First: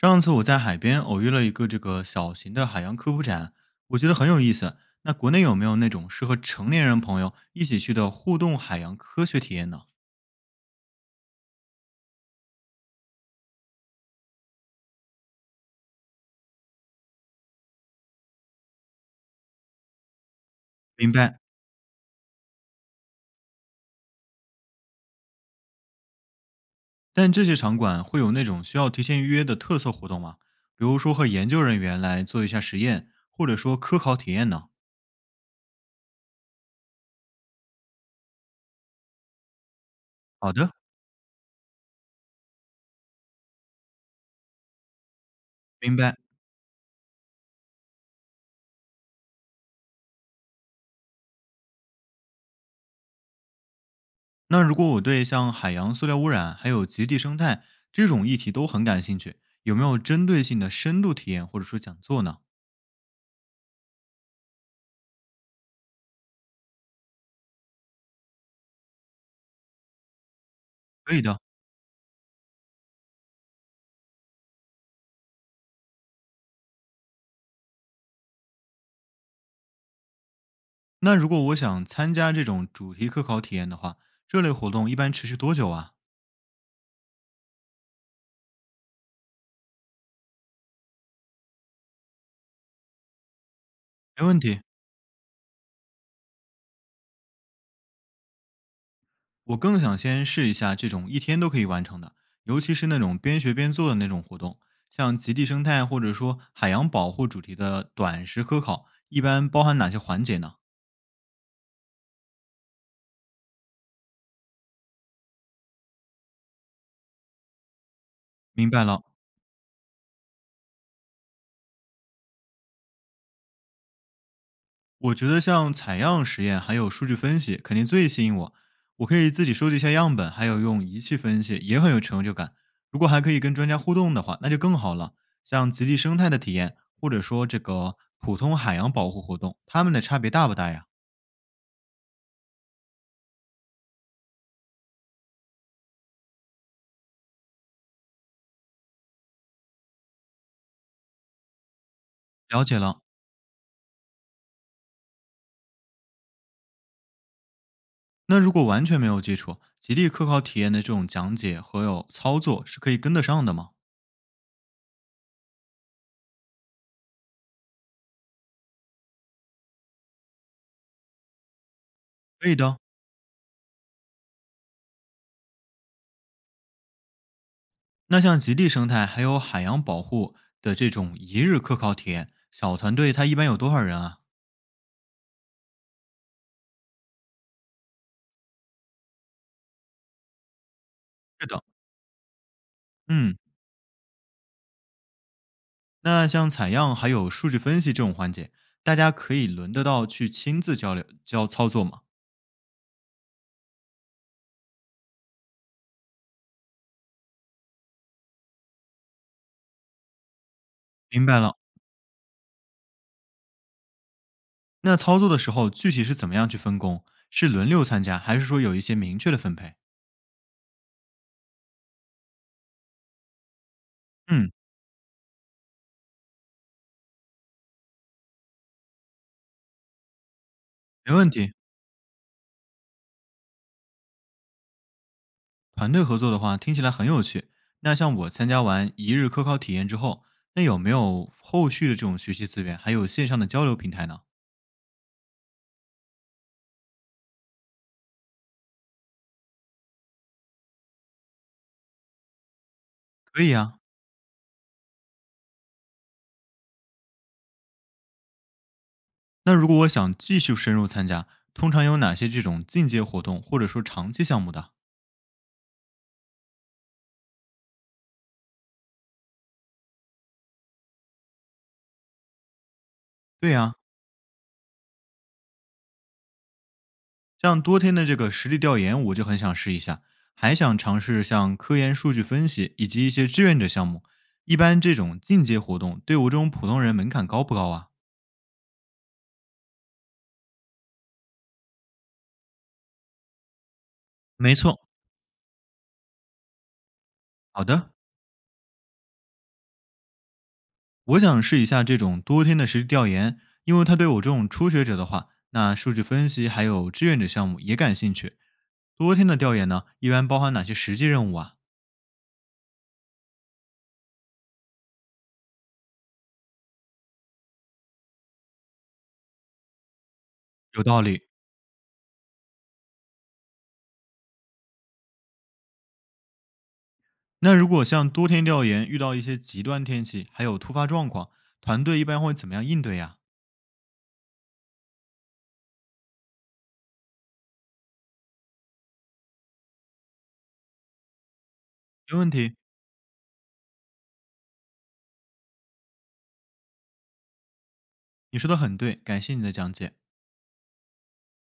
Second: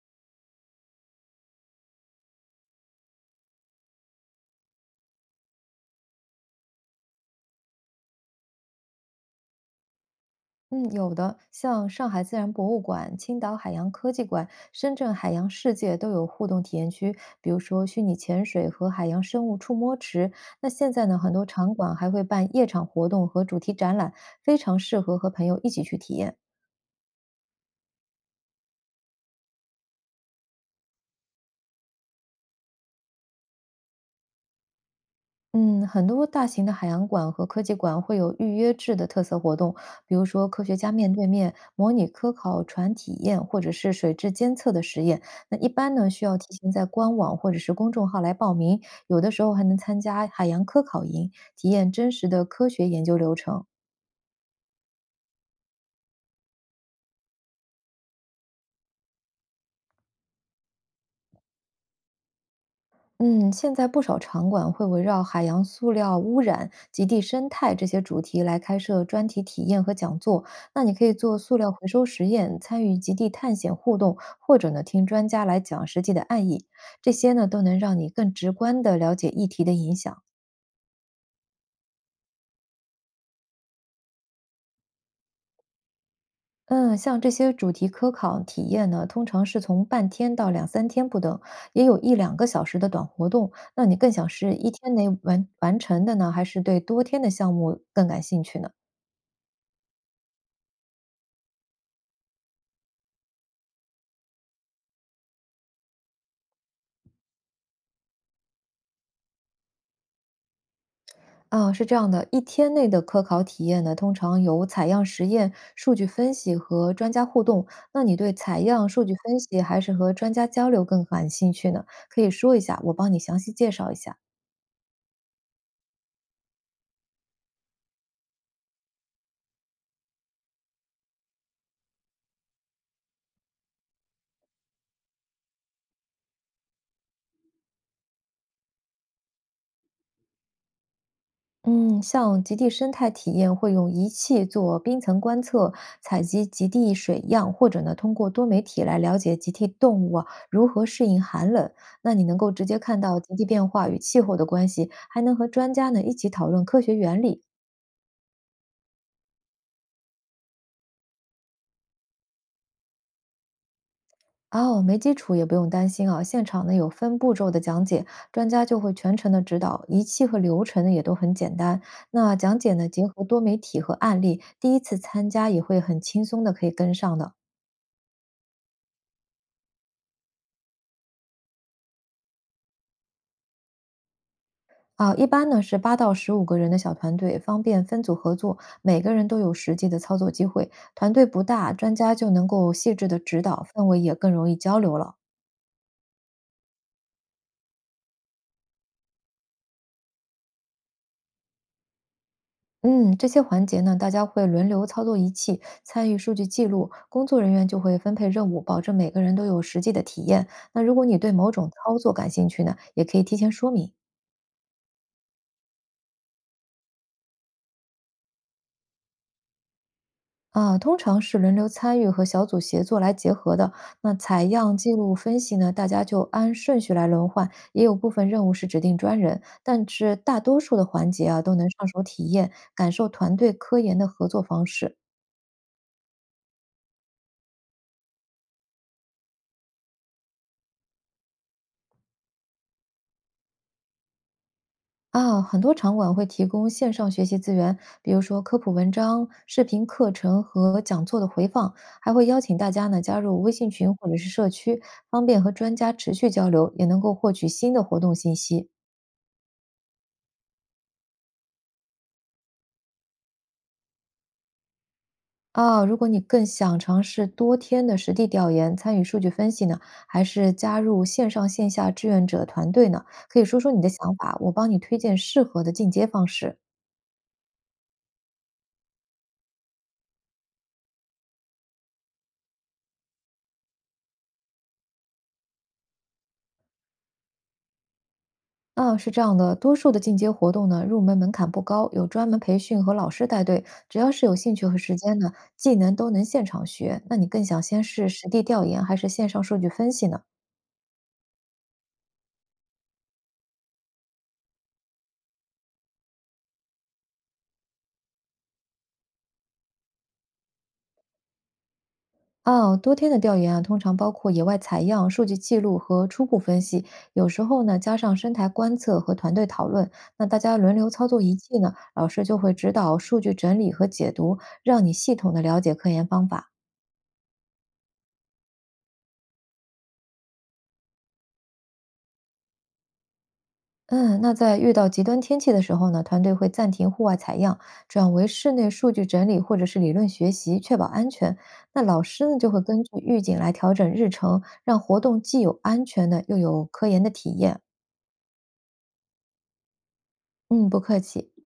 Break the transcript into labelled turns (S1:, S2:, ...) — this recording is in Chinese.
S1: 上次我在海边偶遇了一个这个小型的海洋科普展，我觉得很有意思。那国内有没有那种适合成年人朋友一起去的互动海洋科学体验呢？
S2: 嗯，有的，像上海自然博物馆、青岛海洋科技馆、深圳海洋世界都有互动体验区，比如说虚拟潜水和海洋生物触摸池。那现在
S1: 明
S2: 呢，很
S1: 白。
S2: 多场馆还会办夜场活动和主题展览，非常适合和朋友一起去体验。
S1: 但这些场馆会有那种需要提前预约的特色活动吗？比如说和研究人员来做一下实验，或者说科考体验呢？
S2: 嗯，很多大型的海洋馆和科技馆会有预约制的特色活动，比如说
S1: 好
S2: 科
S1: 的，
S2: 学家面对面、模拟科考船体验，或者是水质监测的实验。那一般
S1: 明
S2: 呢，
S1: 白。
S2: 需要提前在官网或者是公众号来报名，有的时候还能参加海洋科考营，体验真实的科学研究流程。
S1: 那如果我对像海洋塑料污染还有极地生态这种议题都很感兴趣，有没有针对性的深度体验或者说讲座呢？
S2: 嗯，现在不少场馆会围绕海洋塑料污染、极地生态这些主题来开设专题体验和讲座。那你可以
S1: 可以
S2: 做
S1: 的。
S2: 塑料回收实验，参与极地探险互动，或者呢听专家来讲实际的案例。这些呢都能让你更直观地了解议题的影响。
S1: 那如果我想参加这种主题科考体验的话，这类活动一般持续多久啊？
S2: 嗯，像这些主题科考体验呢，通常是从半天到两三天不等，也有一两个小时的短活动。那你更
S1: 没
S2: 想
S1: 问
S2: 是
S1: 题，
S2: 一天内完成的呢，还是对多天的项目更感兴趣呢？
S1: 我更想先试一下这种一天都可以完成的，尤其是那种边学边做的那种活动，像极地生态或者说海洋保护主题的短时科考，一般包含哪些环节呢？
S2: 啊，是这样的，一天内的科考体验呢，通常有采样实验、数据分析和专家互动。那你对采
S1: 明白
S2: 样、数
S1: 了。
S2: 据分析还是和专家交流更感兴趣呢？可以说一下，我帮你详细介绍一下。
S1: 我觉得像采样实验还有数据分析肯定最吸引我。我可以自己收集一下样本，还有用仪器分析，也很有成就感。如果还可以跟专家互动的话，那就更好了。像极地生态的体验，或者说这个普通海洋保护活动，它们的差别大不大呀？
S2: 嗯，像极地生态体验会用仪器做冰层观测，采集极地水样，或者呢通过多媒体来了解极地动物啊如何适应寒冷。那你能够
S1: 了
S2: 直接
S1: 解
S2: 看
S1: 了。
S2: 到极地变化与气候的关系，还能和专家呢一起讨论科学原理。
S1: 那如果完全没有基础，极地科考体验的这种讲解和有操作是可以跟得上的吗？
S2: 哦，没基础也不用担心啊，现场呢有分步骤的讲解，专家就会全程的指导，仪器和流程呢也都很简单。那
S1: 可以
S2: 讲解
S1: 的。
S2: 呢结合多媒体和案例，第一次参加也会很轻松的可以跟上的。
S1: 那像极地生态还有海洋保护的这种一日科考体验，小团队它一般有多少人啊？
S2: 啊，一般呢是8到15个人的小团队，方便分组合作，每个人都有实际的操作机会。团队不
S1: 是的。
S2: 大，专家就能够细致的
S1: 嗯，
S2: 指导，氛围也更容易交流了。
S1: 那像采样还有数据分析这种环节，大家可以轮得到去亲自交流交操作吗？
S2: 嗯，这些环节呢，大家会轮流操作仪器，参与数据记录，工作人员就会分配任务，保证每个人都有实际的体验。那如果你
S1: 明
S2: 对
S1: 白
S2: 某
S1: 了。
S2: 种操作感兴趣呢，也可以提前说明
S1: 那操作的时候具体是怎么样去分工？是轮流参加，还是说有一些明确的分配？
S2: 啊。通常是轮流参与和小组协作来结合的。那采
S1: 嗯，
S2: 样、记录、分析呢，大家就按顺序来轮换，也有部分任务是指定专人，但是大多数的环
S1: 没
S2: 节
S1: 问
S2: 啊，
S1: 题。
S2: 都能上手体验，感受团队科研的合作方式。
S1: 团队合作的话，听起来很有趣。那像我参加完一日科考体验之后，那有没有后续的这种学习资源，还有线上的交流平台呢？
S2: 啊，很多场馆会提供线上学习资源，比如说科普文章、视频课程和讲座的回放，还会邀请大家呢加入
S1: 可
S2: 微
S1: 以
S2: 信
S1: 啊。
S2: 群或者是社区，方便和专家持续交流，也能够获取新的活动信息。
S1: 那如果我想继续深入参加，通常有哪些这种进阶活动或者说长期项目的？
S2: 啊，如果你更想尝试多天的实地调研，参与数据分析呢，还是加入线上线下志愿者团队呢？可以
S1: 对
S2: 说说
S1: 呀、
S2: 你的想法，我帮你推荐适合的进阶方式。
S1: 像多天的这个实地调研，我就很想试一下，还想尝试像科研数据分析以及一些志愿者项目。一般这种进阶活动对我这种普通人门槛高不高啊？
S2: 啊，是这样的，多数的进阶活动呢，入门门槛不高，有专门培训和老师带队，只要是有兴
S1: 没
S2: 趣和
S1: 错，
S2: 时间呢，技能都能现场学。那你更想
S1: 好
S2: 先
S1: 的，
S2: 是实地调研，还是线上数据分析呢？
S1: 我想试一下这种多天的实地调研，因为他对我这种初学者的话，那数据分析还有志愿者项目也感兴趣。多天的调研呢，一般包含哪些实际任务啊？
S2: 哦，多天的调研啊，通常包括野外采样、数据记录和初步分析，有时候呢加上生态观测和团队讨论。那大家轮
S1: 有
S2: 流
S1: 道
S2: 操作
S1: 理。
S2: 仪器呢，老师就会指导数据整理和解读，让你系统的了解科研方法。
S1: 那如果像多天调研遇到一些极端天气，还有突发状况，团队一般会怎么样应对呀、
S2: 嗯，那在遇到极端天气的时候呢，团队会暂停户外采样，转为室内数据整理或者是理论学习，确保安全。那老
S1: 没
S2: 师
S1: 问
S2: 呢，就
S1: 题，
S2: 会根据预警来调整日程，让活动既有安全的，又有科研的体验。
S1: 你说的很对，感谢你的讲解。
S2: 嗯，不客气。